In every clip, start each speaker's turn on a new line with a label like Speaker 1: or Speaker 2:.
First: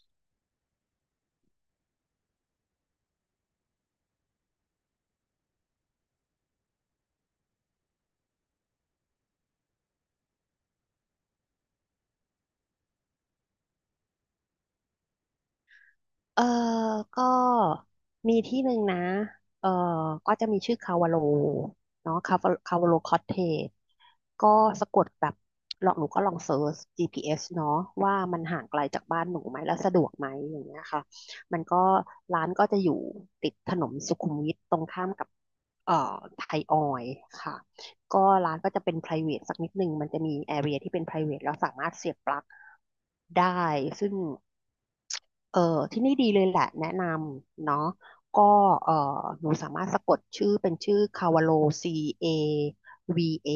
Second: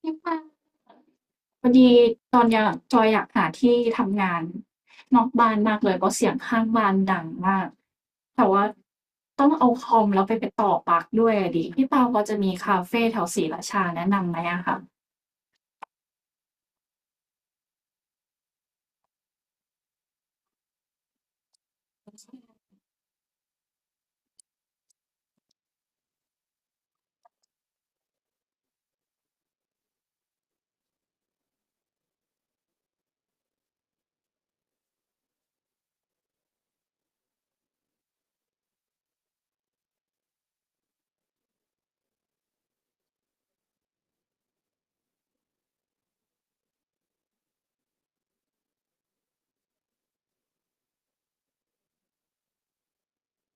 Speaker 1: ที่บ้านพอดีตอนเนี้ยจอยอยากหาที่ทำงานนอกบ้านมากเลยเพราะเสียงข้างบ้านดังมากแต่ว่าต้องเอาคอมแล้วไปต่อปลั๊กด้วยอะดิพี่เปาพอจะมีคาเฟแถวศรีราชาแนะนำไหมอะคะ
Speaker 2: เออก็มีที่หนึ่งนะเออก็จะมีชื่อคาวาโลเนาะคาวาโลคอตเทจก็สะกดแบบลองหนูก็ลองเซิร์ช GPS เอสเนาะว่ามันห่างไกลจากบ้านหนูไหมแล้วสะดวกไหมอย่างเงี้ยค่ะมันก็ร้านก็จะอยู่ติดถนนสุขุมวิทตรงข้ามกับเอ่อไทยออยล์ค่ะก็ร้านก็จะเป็น private สักนิดหนึ่งมันจะมี area ที่เป็น private แล้วสามารถเสียบปลั๊กได้ซึ่ง เออที่นี่ดีเลยแหละแนะนำเนาะก็เออหนูสามารถสะกดชื่อเป็นชื่อคาวาโล C A V A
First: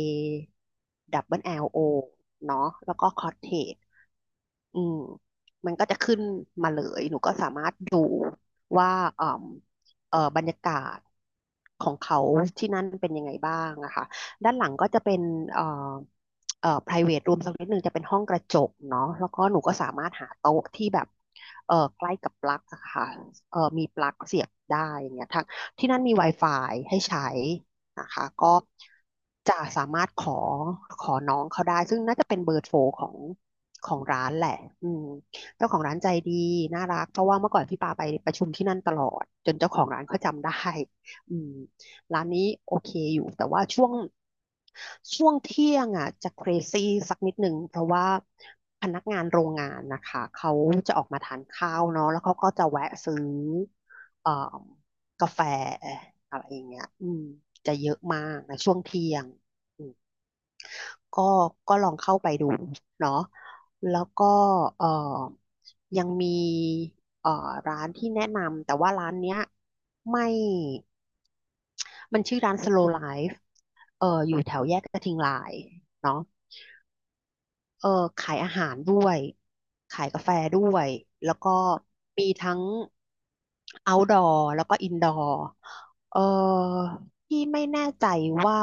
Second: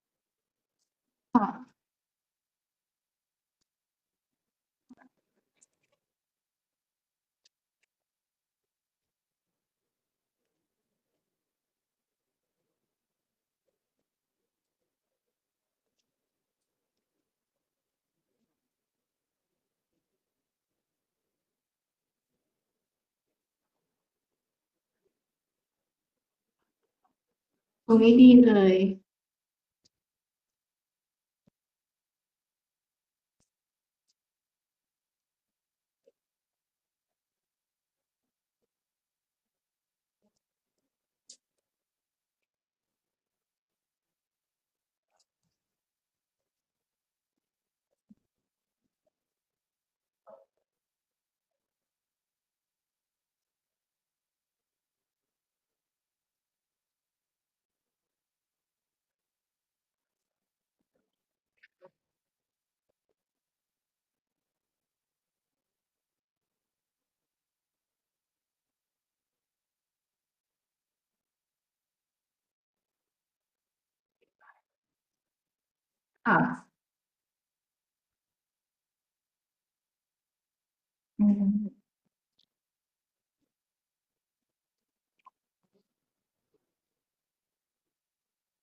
Speaker 2: บเบิลแ l ล
Speaker 1: ค่ะ
Speaker 2: โ O เนาะแล้วก็คอ t เทจ อืมมันก็จะขึ้นมาเลยหนูก็สามารถดูว่าเอ่อบรรยากาศของเขาที่นั่นเป็นยังไงบ้างนะคะด้านหลังก็จะเป็นเอ่อprivate room สักนิดหนึ่งจะเป็นห้องกระจกเนาะแล้วก็หนูก็สามารถหาโต๊ะที่แบบใกล้กับปลั๊กอะค่ะมีปลั๊กเสียบได้อย่างเงี้ยทั้งที่นั่นมี Wi-Fi ให้ใช้
Speaker 1: ตรง
Speaker 2: นะ
Speaker 1: นี้
Speaker 2: คะ
Speaker 1: ดี
Speaker 2: ก็
Speaker 1: เลย
Speaker 2: จะสามารถขอน้องเขาได้ซึ่งน่าจะเป็นเบอร์โทรของร้านแหละอืมเจ้าของร้านใจดีน่ารัก เพราะว่าเมื่อก่อนพี่ปาไปประชุมที่นั่นตลอดจนเจ้าของร้านเขาจำได้อืมร้านนี้โอเคอยู่แต่ว่าช่วงเที่ยงอ่ะจะเครซี่สักนิดหนึ่งเพราะว่าพนักงานโรงงานนะคะเขาจะออกมาทานข้าวเนาะแล้วเขาก็จะแวะซื้อเอ่อกาแฟอะไรอย่างเงี้ยจะเยอะมากในช่วงเที่ยง ก็ก็ลองเข้าไปดูเนาะแล้วก็เอ่อยังมีเอ่อร้านที่แนะนำแต่ว่าร้านเนี้ยไม่มันชื่อร้าน Slow Life อยู่แถวแยกกระทิงลายเนาะ
Speaker 1: ค่ะ
Speaker 2: เออขายอาหารด้วยขายกาแฟด้วย
Speaker 1: อื
Speaker 2: แล้วก็
Speaker 1: ม
Speaker 2: มีทั้ง outdoor แล้วก็ indoor เออที่ไม่แน่ใจว่า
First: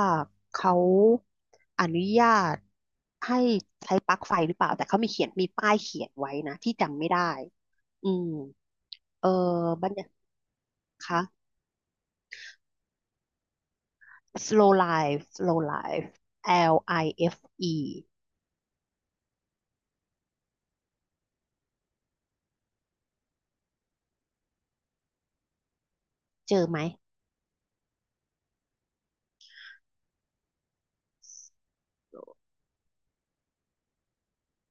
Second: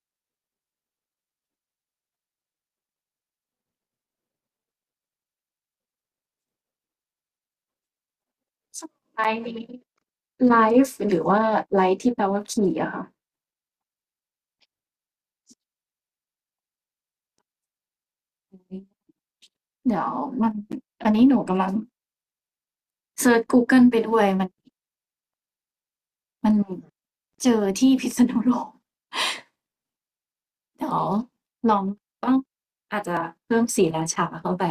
Speaker 2: เขาอนุญาตให้ใช้ปลั๊กไฟหรือเปล่าแต่เขามีเขียนมีป้ายเขียนไว้นะที่จำไม่ได้อืม
Speaker 1: สไล
Speaker 2: เออ
Speaker 1: ฟ์นี้
Speaker 2: บรรยากาศ
Speaker 1: ไลฟ์ห
Speaker 2: คะ
Speaker 1: รือว่าไลฟ์ที่แปลว่าขี่อะค่ะ
Speaker 2: slow life slow life L I F E
Speaker 1: เดี๋ยวมันอันนี้หนูกำลังเซิร์ชกูเกิลไปด้วยมัน
Speaker 2: เจอไหม
Speaker 1: เจอที่พิษณุโลก เดี๋ยวลองต้องอาจจะเพิ่มศรีราชาเข้าไป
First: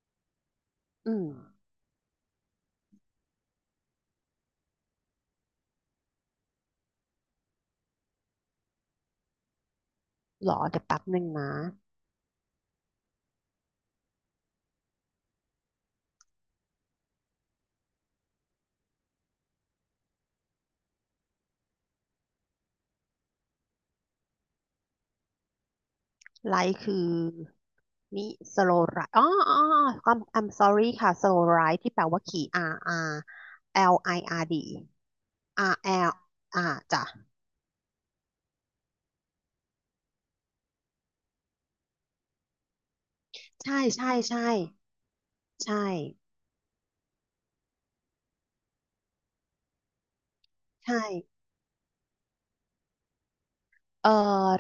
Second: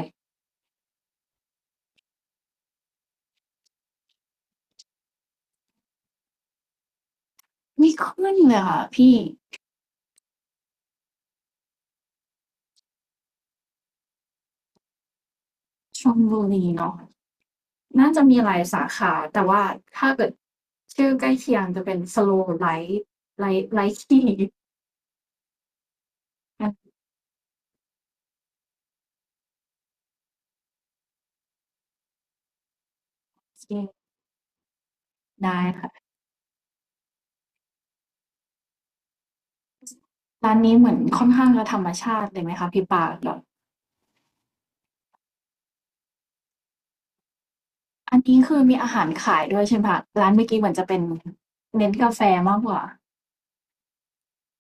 Speaker 2: อืม
Speaker 1: ไม่ขึ้นเลยค่ะพี่
Speaker 2: หรอเดี๋ยวแป๊บหนึ่งนะ
Speaker 1: ชลบุรีเนาะน่าจะมีหลายสาขาแต่ว่าถ้าเกิดชื่อใกล้เคียงจะเป็น Slow Light Light Light Tea
Speaker 2: ไลค์
Speaker 1: โอ
Speaker 2: คือ มิสโลไรอ๋อ อ๋ออ๋อ I'm sorry ค่ะ slow ride ที่แปลว่าขี่ R R
Speaker 1: เค
Speaker 2: L I R D
Speaker 1: ได้
Speaker 2: R
Speaker 1: ค่ะ
Speaker 2: L อ่าจ้ะ
Speaker 1: ร้านนี้เหมือนค่อนข้างจะธรรมชาติเลยไหมคะพี่ปาแบบ
Speaker 2: ใช่ใช่ใช่ใช่
Speaker 1: อันนี้คือมีอาหารขายด้วยใช่ไหมคะร้านเมื่อกี้เหมือนจะเป็น
Speaker 2: ใช่
Speaker 1: เน้นกาแฟมากกว่า
Speaker 2: เอ่อ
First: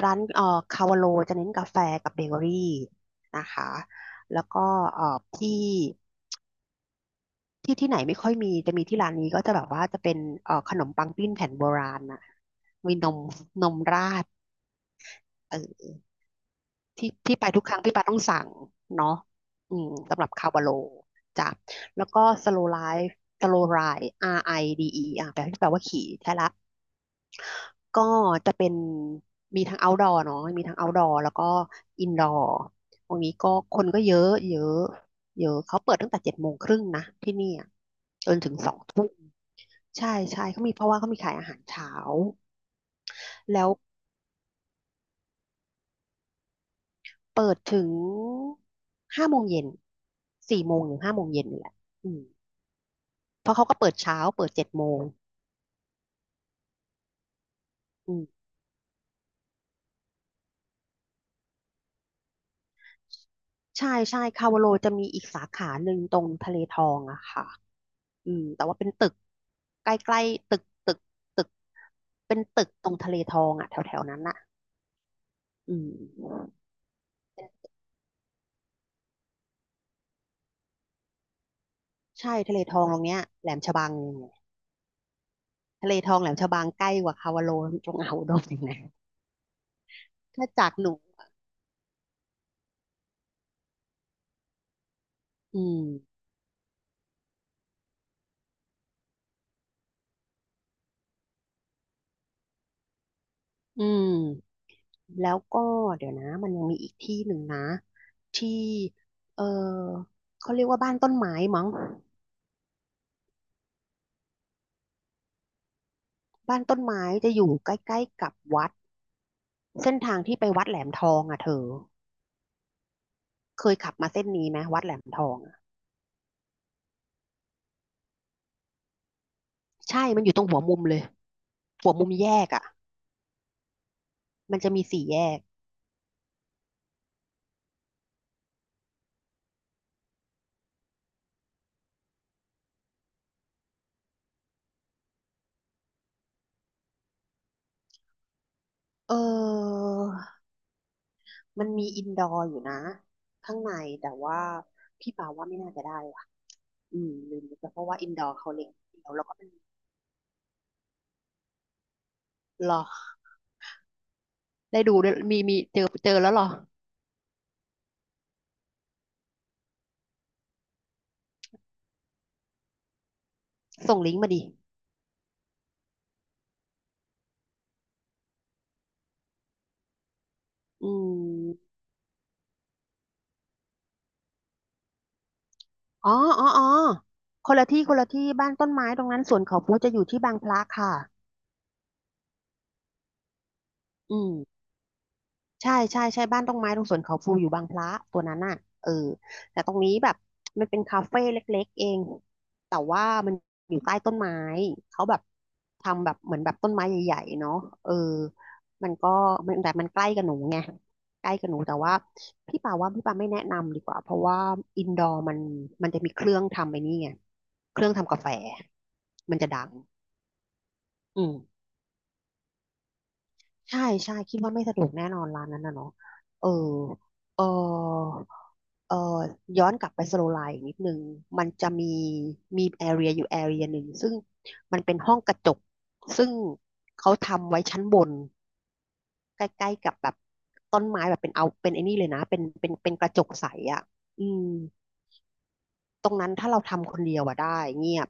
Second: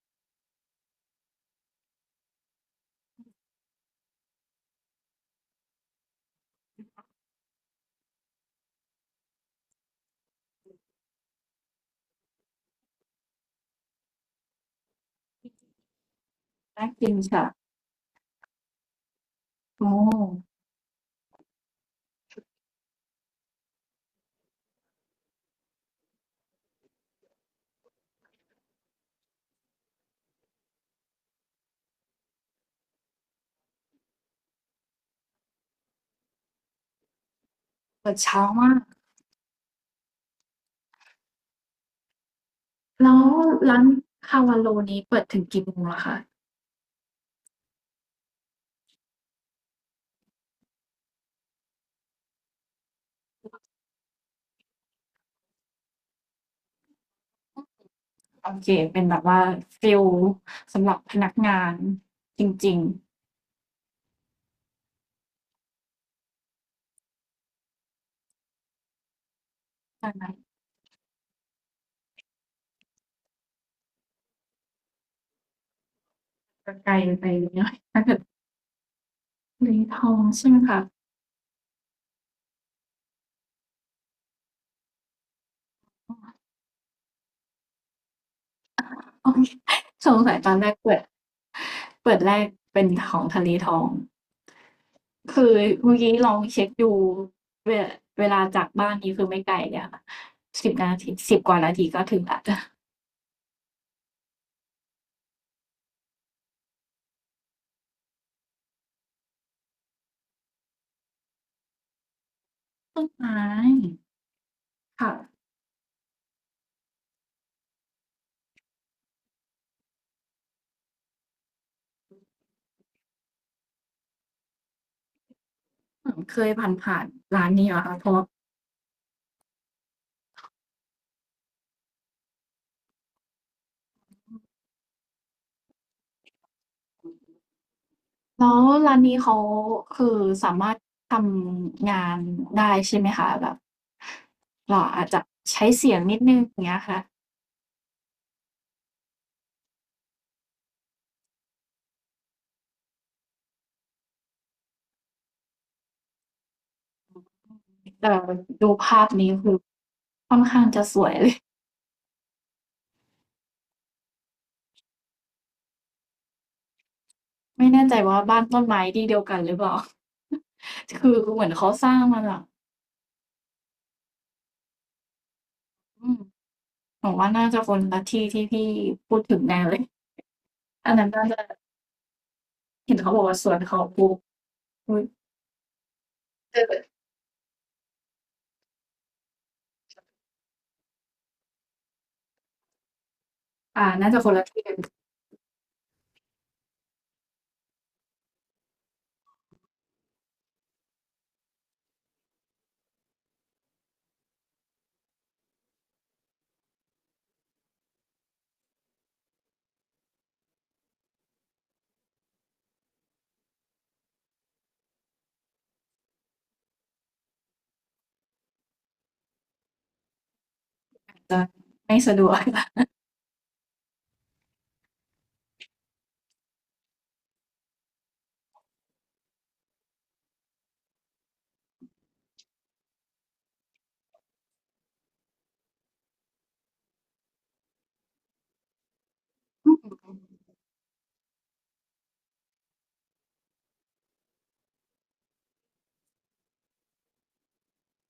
Speaker 2: ร้านคาวาโลจะเน้นกาแฟกับเบเกอรี่นะคะแล้วก็เอ่อที่ที่ไหนไม่ค่อยมีจะมีที่ร้านนี้ก็จะแบบว่าจะเป็นขนมปังปิ้งแผ่นโบราณนะมีนมราด
Speaker 1: น่ากิ
Speaker 2: ที่
Speaker 1: น
Speaker 2: ที่
Speaker 1: ค่ะ
Speaker 2: ไปทุกครั้งพี่ปาต้องสั่งเนาะ
Speaker 1: โอ้
Speaker 2: สำหรับคาวบาโลจ้ะแล้วก็สโลไลฟ์สโลไร R I D E อดีอีอ่ะแปลที่แปลว่าขี่ใช่ละก็จะเป็นมีทั้ง outdoor เนาะมีทั้ง outdoor แล้วก็ indoor ตรงนี้ก็คนก็เยอะเยอะเยอะเขาเปิดตั้งแต่7:30นะที่เนี่ย
Speaker 1: เปิด
Speaker 2: จน
Speaker 1: เช้า
Speaker 2: ถึงส
Speaker 1: มา
Speaker 2: อง
Speaker 1: ก
Speaker 2: ทุ่มใช่ใช่เขามีเพราะว่าเขามีขายอาหารเช้า
Speaker 1: แล้ว
Speaker 2: แล้ว
Speaker 1: ร้านคาวาโลนี้เปิดถึงกี่โมงเหรอคะ
Speaker 2: เปิดถึงห้าโมงเย็น16:00-17:00นี่แหละอืม เพราะเขาก็เปิดเช้าเปิดเจ็ดโมงอืม
Speaker 1: โอเคเป็นแบบว่าฟิลสำหรับพนักงานจริง
Speaker 2: ใช่ใช่คาวาโลจะมีอีกสาขาหนึ่งตรงทะเลทองอะค่ะอืมแต่ว่าเป็นตึกใก
Speaker 1: ๆใช่
Speaker 2: ล้
Speaker 1: ไหม
Speaker 2: ๆตึก เป็นตึกตรงทะเลทองอะแถวๆนั้นอะอืม
Speaker 1: จะไกลไปนิดหน่อยทะเลทองใช่ไหมคะ
Speaker 2: ใช่ทะเลทองตรงเนี้ยแหลมฉบัง ทะเลทองแหลมฉบังใกล้กว่าคาวาโลจงเอาอุดมอีกนะ
Speaker 1: โอเคสงสัย
Speaker 2: ถ้า
Speaker 1: ตอนแร
Speaker 2: จาก
Speaker 1: ก
Speaker 2: หนู
Speaker 1: เปิดเปิดแรกเป็นของทะเลทองคือ
Speaker 2: อืม
Speaker 1: เมื่อกี้ลองเช็คดูเวลาเวลาจากบ้านนี้คือไม่ไกลเลยค่ะ10 นาที10 กว่านาทีก็ถึงแลวจ้ะ
Speaker 2: อืมแล้วก็เดี๋ยวนะมันยังมีอีกที่หนึ่งนะที่เออเขาเรียกว่าบ้านต้นไม้มั้ง
Speaker 1: ใช่ค่ะ
Speaker 2: บ้านต้นไม้จะอยู่ใกล้ๆกับวัดเส้นทางที่ไปวัดแหลมทองอ่ะเธอเคยขับมาเส้นนี้ไหมวัดแหลมทองอะ
Speaker 1: เหมือนเคยผ่านผ่านๆร้านนี้เหรอคะเพราะว่า
Speaker 2: ใช่มันอยู่ตรงหัวมุมเลยหัวมุมแยกอ่ะมันจะมีสี่แยก
Speaker 1: แล้วร้านนี้เขาคือสามารถทำงานได้ใช่ไหมคะแบบเราอาจจะใช้เสียงนิดหนึ่งอย่างเงี้ยค่ะ
Speaker 2: เออมันมีอินดอร์อยู่นะข้างในแต่ว่าพี่ปาว่าไม่น่าจะได้ว่ะอืมลืมไปเพราะว่าอิ
Speaker 1: แต่
Speaker 2: นดอร์เขาเล็
Speaker 1: ดู
Speaker 2: กเดี
Speaker 1: ภาพ
Speaker 2: ยวแล้ว
Speaker 1: นี้
Speaker 2: ก็เป็น
Speaker 1: คือค่อนข้างจะสวยเลย
Speaker 2: หรอได้ดูด้วยมีเจอแล้วเหรอ
Speaker 1: ไม่แน่ใจว่าบ้านต้นไม้ที่เดียวกันหรือเปล่า คือเหมือนเขาสร้างมาแบบ
Speaker 2: ส่งลิงก์มาดิ
Speaker 1: อืมหนูว่าน่าจะคนละที่พี่พูดถึงแน่เลยอั
Speaker 2: อื
Speaker 1: นนั้นน่าจะ
Speaker 2: ม
Speaker 1: เห็นเขาบอกว่าสวนเขาปลูกอุ๊ย
Speaker 2: อ๋ออ๋อ
Speaker 1: เอ
Speaker 2: อ๋อ
Speaker 1: อ
Speaker 2: คนละที่ คนละที่ บ้านต้นไม้ตรงนั้นสวนเขาพลูจะอยู่ที่บางพระค่ะ
Speaker 1: อ่าน่า
Speaker 2: อื
Speaker 1: จะคนละที่
Speaker 2: ม
Speaker 1: กัน
Speaker 2: ใช่ใช่ใช่บ้านตรงไม้ตรงสวนเขาพลูอยู่บางพระตัวนั้นน่ะเออแต่ตรงนี้แบบมันเป็นคาเฟ่เล็กๆเองแต่ว่ามันอยู่ใต้ต้นไม้เขาแบบทำแบบเหมือนแบบต้นไม้ใหญ่ๆเนาะเออมันก็มันแต่มันใกล้กับหนูไงใกล้กับหนูแต่ว่าพี่ป่าไม่แนะนำดีกว่าเพราะว่าอินดอร์มันจะมีเครื่องทำไอ้นี่ไงเครื่องทำกาแฟมันจะดังอื ม
Speaker 1: จะไม่สะดวก
Speaker 2: ใช่ใช่คิดว่าไม่สะดวกแน่นอนร้านนั้นนะเนาะเออเออ เอ่อย้อนกลับไปสโลไลน์นิดนึงมันจะมีแอเรียอยู่แอเรียหนึ่งซึ่งมันเป็นห้องกระจกซึ่งเขาทำไว้ชั้นบนใก
Speaker 1: อื
Speaker 2: ล้
Speaker 1: ม
Speaker 2: ๆกับ
Speaker 1: น
Speaker 2: แบบต้นไม้แบบเป็นเอาเป็นไอ้นี่เลยนะเป็นกระจกใสอ่ะอืมตรงนั้นถ้าเราทำคนเดียวอะได้เงียบ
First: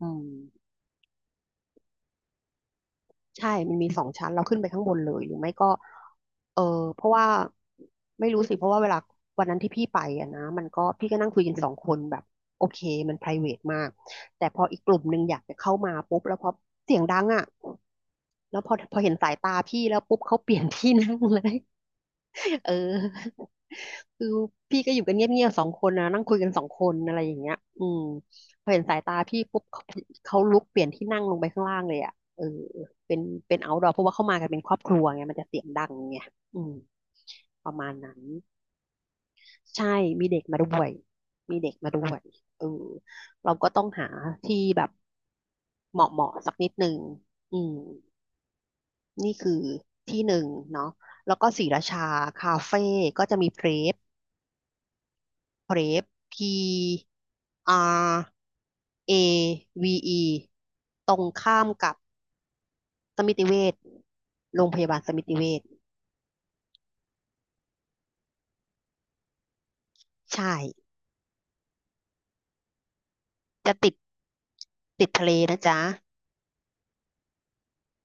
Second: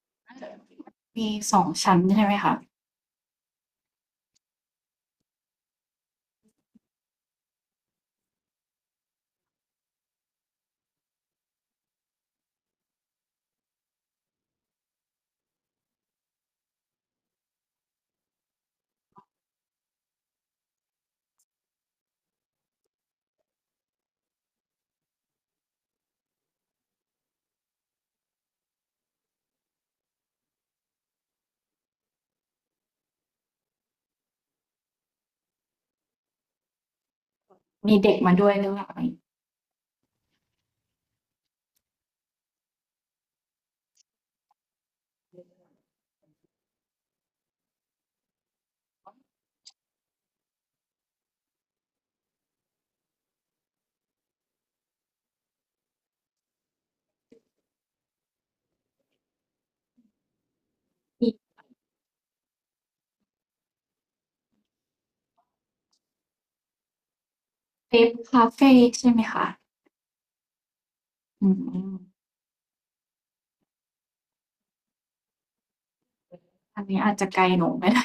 Speaker 2: อื
Speaker 1: ่าจะ
Speaker 2: ม
Speaker 1: มี2 ชั้นใช่ไหมคะ
Speaker 2: ใช่มันมีสองชั้นเราขึ้นไปข้างบนเลยหรือไม่ก็เออเพราะว่าไม่รู้สิเพราะว่าเวลาวันนั้นที่พี่ไปอะนะมันก็พี่ก็นั่งคุยกันสองคนแบบโอเคมัน private มากแต่พออีกกลุ่มหนึ่งอยากจะเข้ามาปุ๊บ แล้วพอเสียงดังอะแล้วพอพอเห็นสายตาพี่แล้วปุ๊บเขาเปลี่ยนที่นั่งเลย เออ คือพี่ก็อยู่กันเงียบๆสองคนนะนั่งคุยกันสองคนอะไรอย่างเงี้ยอืมพอเห็นสายตาพี่ปุ๊บเขาเขาลุกเปลี่ยนที่นั่งลงไปข้างล่างเลยอ่ะเออเป็นเป็นเอาท์ดอร์เพราะว่าเข้ามากันเป็นครอบครัวไงมันจะเสียงดังไงอืมประมาณ
Speaker 1: มีเด็
Speaker 2: นั้
Speaker 1: ก
Speaker 2: น
Speaker 1: มาด้วยหรือเปล่า
Speaker 2: ใช่มีเด็กมาด้วยมีเด็กมาด้วยเออเราก็ต้องหาที่แบบเหมาะเหมาะสักนิดหนึ่งอืมนี่คือที่หนึ่งเนาะแล้วก็ศรีราชาคาเฟ่ก็จะมีเพลฟ Prep PRAVE ตรง
Speaker 1: มี
Speaker 2: ข้ามกับสมิติเวชโรงพยาบาลสมิติเวช
Speaker 1: เทปคาเฟ่ใช่ไหมคะ
Speaker 2: ใช่
Speaker 1: อืม
Speaker 2: จะติดติดทะเลนะจ๊ะ
Speaker 1: อันนี้อาจจะไกลหนูไม่ได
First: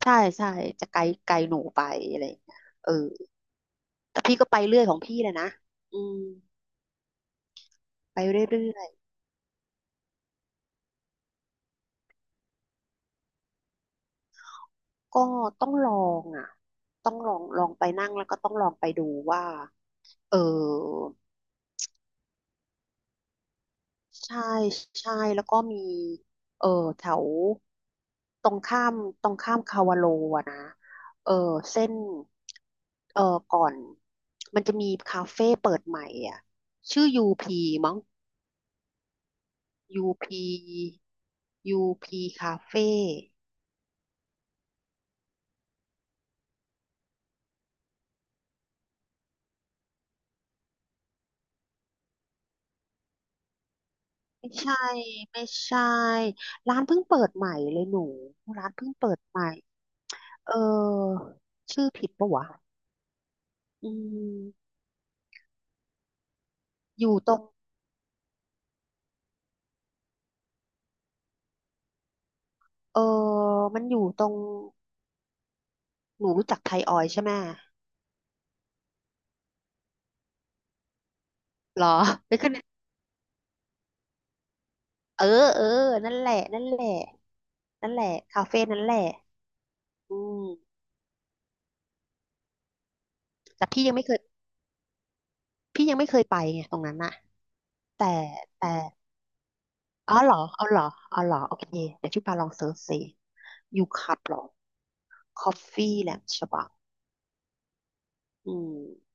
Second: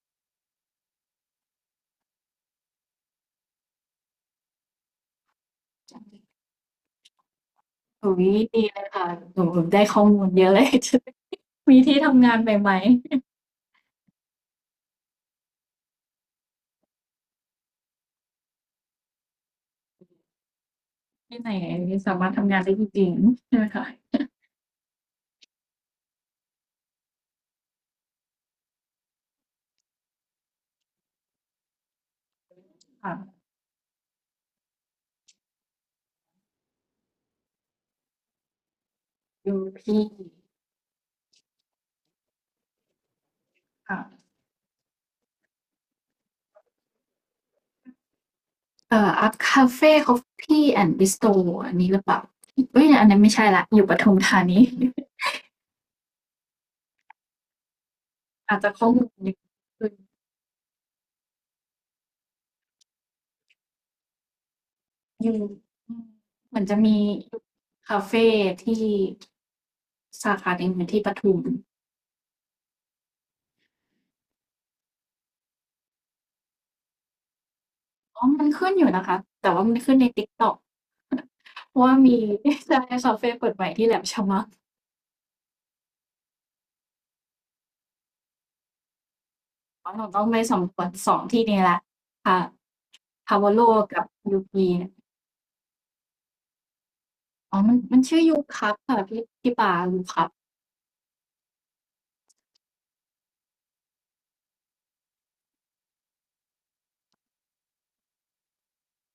Speaker 2: ใช่ใช่จะไกลไกลหนูไปอะไรอย่างเงี้ยเออแต่พี่ก็ไปเรื่อยของพี่เลยนะอืม
Speaker 1: อุ๊
Speaker 2: ไป
Speaker 1: ย
Speaker 2: เร
Speaker 1: ดี
Speaker 2: ื่
Speaker 1: เล
Speaker 2: อ
Speaker 1: ย
Speaker 2: ย
Speaker 1: ค่ะหนูได้ข้อมูลเยอะเลย มีที่ทำงานใหม่
Speaker 2: ๆก็ต้องลองอ่ะต้องลองลองไปนั่งแล้วก็ต้องลองไปดูว่าเออ
Speaker 1: ๆที่ไหนสามารถทำงานได้จริงๆใช่ไหมคะ
Speaker 2: ใช่ใช่ แล้วก็มีเออแถวตรงข้ามตรงข้ามคาวาโลอะนะ เออเส้น
Speaker 1: ค่ะ
Speaker 2: เออก่อน มันจะมีคาเฟ่เปิดใหม่อ่ะชื่อยูพีมั้ง
Speaker 1: ดูพี่
Speaker 2: ยูพียูพีคาเฟ่
Speaker 1: ค่ะเอ่ออัพคาเฟ่คอฟฟี่แอนด์บิสตอันนี้หรือเปล่าเอ้ยอันนั้นไม่ใช่ละอยู่ปทุมธา
Speaker 2: ไม่
Speaker 1: นี
Speaker 2: ใช่ ไม่ใช่ ร้านเพิ่งเปิดใหม่เลยหนู
Speaker 1: อาจ
Speaker 2: ร้า
Speaker 1: จะ
Speaker 2: น
Speaker 1: ข้อ
Speaker 2: เพิ่ง
Speaker 1: มูล
Speaker 2: เปิด
Speaker 1: เยอะ
Speaker 2: ใหม่
Speaker 1: ขึ้น
Speaker 2: เออ ชื่อผิดปะวะ อืม
Speaker 1: อยู่อืมเหมือนจะมี
Speaker 2: อยู่ตรง
Speaker 1: คาเฟที่สาขาหนึ่งอยู่ที่ปทุม
Speaker 2: เออมันอยู่ตรง หนูรู้จักไทยออยล์ใช่ไหม
Speaker 1: อ๋อมันขึ้นอยู่นะคะแต่ว่ามันขึ้นใน TikTok
Speaker 2: หรอ
Speaker 1: ว่ามี ใช่คาเฟเปิดใหม่ที่แหลมฉบัง
Speaker 2: เออเออนั่นแหละนั่นแหละนั่นแหละคาเฟ่นั่นแหละ
Speaker 1: อ๋อเรา
Speaker 2: อื
Speaker 1: ต้องไป
Speaker 2: ม
Speaker 1: สำรวจ2 ที่นี้แล้วค่ะ Pavolo
Speaker 2: แต่พี่ยัง
Speaker 1: กับ
Speaker 2: ไม่เคย
Speaker 1: Yuki
Speaker 2: พี่ยังไม่เคยไปไงตรงนั้นน่ะ
Speaker 1: อ๋อมัน
Speaker 2: แต่
Speaker 1: ชื่อ
Speaker 2: แต่
Speaker 1: Yucap ค่ะพี่พี่ปา
Speaker 2: อ๋อ
Speaker 1: Yucap
Speaker 2: เหรอเอาเหรอเอาเหรอโอเคเดี๋ยวพี่ปาลองเซิร์ชสิยูคับหรอคอฟฟี่แหลมฉบังอืม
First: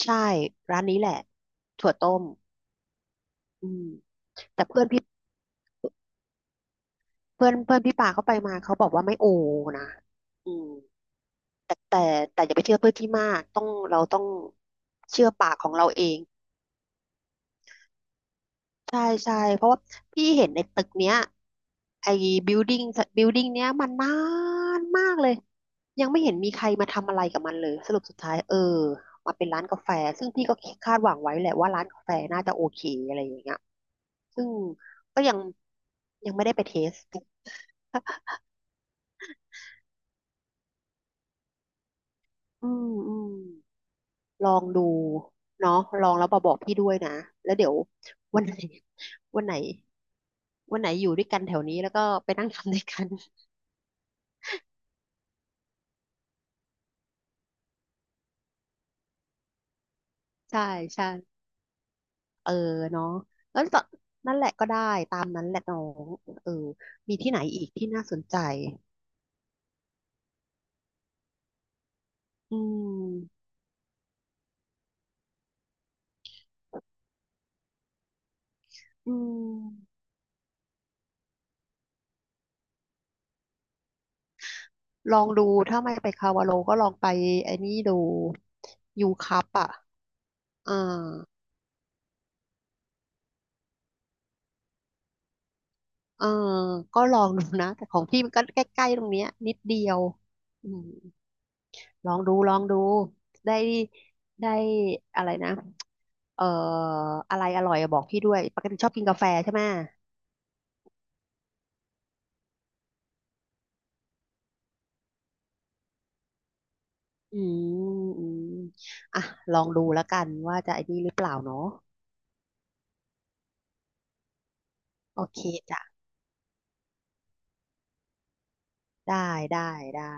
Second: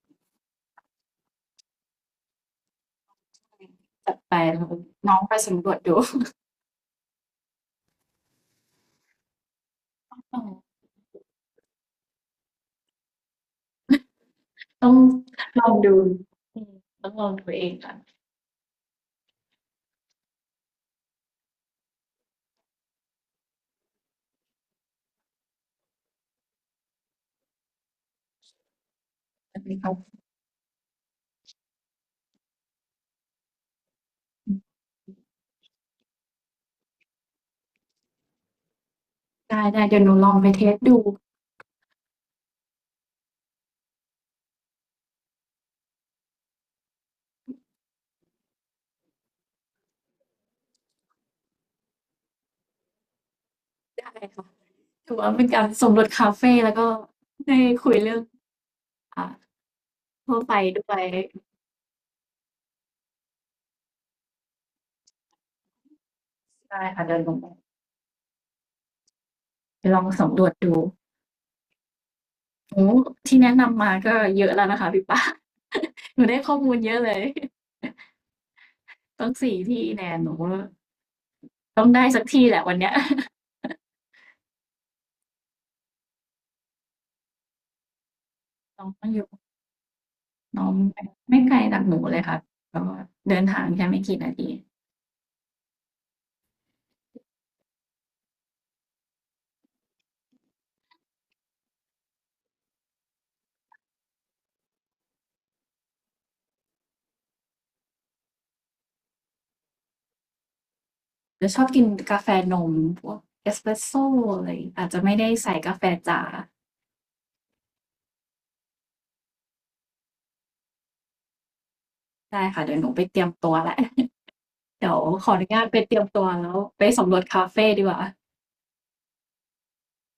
Speaker 2: ใช่ร้านนี้แหละถั่วต้มอืม
Speaker 1: จัดไปล
Speaker 2: แต่เพื่อนพี่
Speaker 1: น้องไปสำรวจดู
Speaker 2: เพื่อนเพื่อนพี่ปาเขาไปมาเขาบอกว่าไม่โอนะ
Speaker 1: เอ
Speaker 2: อืม
Speaker 1: อ
Speaker 2: แต่แต่แต่อย่าไปเชื่อเพื่อนที่มากต้องเราต้อง
Speaker 1: ต้อง
Speaker 2: เชื่อปาก
Speaker 1: ล
Speaker 2: ข
Speaker 1: อ
Speaker 2: อง
Speaker 1: ง
Speaker 2: เรา
Speaker 1: ดู
Speaker 2: เอง
Speaker 1: อืมต้องลองดูเองค่ะ
Speaker 2: ใช่ใช่เพราะว่าพี่เห็นในตึกเนี้ยไอ้บิวดิ้งบิ l ดิ้งเนี้ยมันนานมากเลยยังไม่เห็นมีใครมาทำอะไรกับมันเลยสรุปสุดท้ายเออมาเป็น
Speaker 1: อั
Speaker 2: ร้า
Speaker 1: น
Speaker 2: น
Speaker 1: นี้
Speaker 2: กาแฟ
Speaker 1: เขา
Speaker 2: ซึ่งพี่ก็คาดหวังไว้แหละว่าร้านกาแฟน่าจะโอเคอะไรอย่างเงี้ยซึ่งก็ยังไม่ได้ไปเทส
Speaker 1: ได้ๆเดี๋ยวหนูลองไปเทสดู
Speaker 2: อืมอืม ลองดูเนาะลองแล้วมาบอกพี่ด้วยนะแล้วเดี๋ยววันไหนวันไหนวันไหนอยู่ด้วยกันแถวนี้แล้วก็ไปนั่งทำด้วยกัน
Speaker 1: ได้ค่ะถือว่าเป็นการสำรวจคาเฟแล้วก็ได้คุยเรื่องอ่าทั่ว ไป
Speaker 2: ใช่
Speaker 1: ด้วย
Speaker 2: ใช่เออเนาะแล้วตอนนั่นแหละก็ได้ตามนั้นแหละน้องเออ
Speaker 1: ได้ค่ะ
Speaker 2: มี
Speaker 1: เดี๋ยวห
Speaker 2: ที่
Speaker 1: นู
Speaker 2: ไหนอีกที่น่าสนใจ
Speaker 1: ไปลองสำรวจดู
Speaker 2: อื
Speaker 1: โอ้โฮที่
Speaker 2: ม
Speaker 1: แนะนำมาก็เยอะแล้วนะคะพี่ปา หนูได้ข้อมูลเยอะเลย
Speaker 2: อื
Speaker 1: ต้อง4 ที่
Speaker 2: ม
Speaker 1: แน่หนูว่าต้องได้สักที่แหละวันเนี้ย
Speaker 2: ลองดูถ้าไม่ไปคาวาโลก็ลองไปไอ้นี่ดู
Speaker 1: น้องก็
Speaker 2: ยู
Speaker 1: อยู่
Speaker 2: คัพอ่ะ
Speaker 1: น้อง
Speaker 2: อ่
Speaker 1: ไม่
Speaker 2: า
Speaker 1: ไม่ไกลจากหนูเลยค่ะก็เดินทางแค่ไม่กี่นาที
Speaker 2: เอ่าก็ลองดูนะแต่ของพี่มันก็ใกล้ๆตรงเนี้ยนิดเดียวอืม ลองดูลองดูได้ได้อะไรนะเอ่ออะไรอร่อยอะบอกพี่ด้วยปกติชอบกินกาแฟใช่ไหม
Speaker 1: จะชอบกินกาแฟนมพวกเอสเปรสโซอะไรอาจจะไม่ได้ใส่กาแฟจ๋า
Speaker 2: อืมอืมอ่ะลองดูแล้วกันว่าจะไอ้นี่หรือเปล่าเนาะ
Speaker 1: ได้ค่ะเดี๋ยวหนูไปเตรียมตัวแล้ว เดี๋ยว
Speaker 2: โอ
Speaker 1: ขอ
Speaker 2: เค
Speaker 1: อนุญาตไป
Speaker 2: จ้ะ
Speaker 1: เตรียมตัวแล้วไปสำรวจคาเฟดีกว่า
Speaker 2: ได้ได้ได้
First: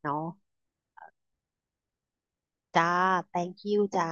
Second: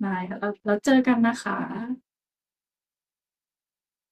Speaker 1: ได้
Speaker 2: เนาะ
Speaker 1: ค่ะแล้วเจอกันนะคะ
Speaker 2: จ้า thank you จ้า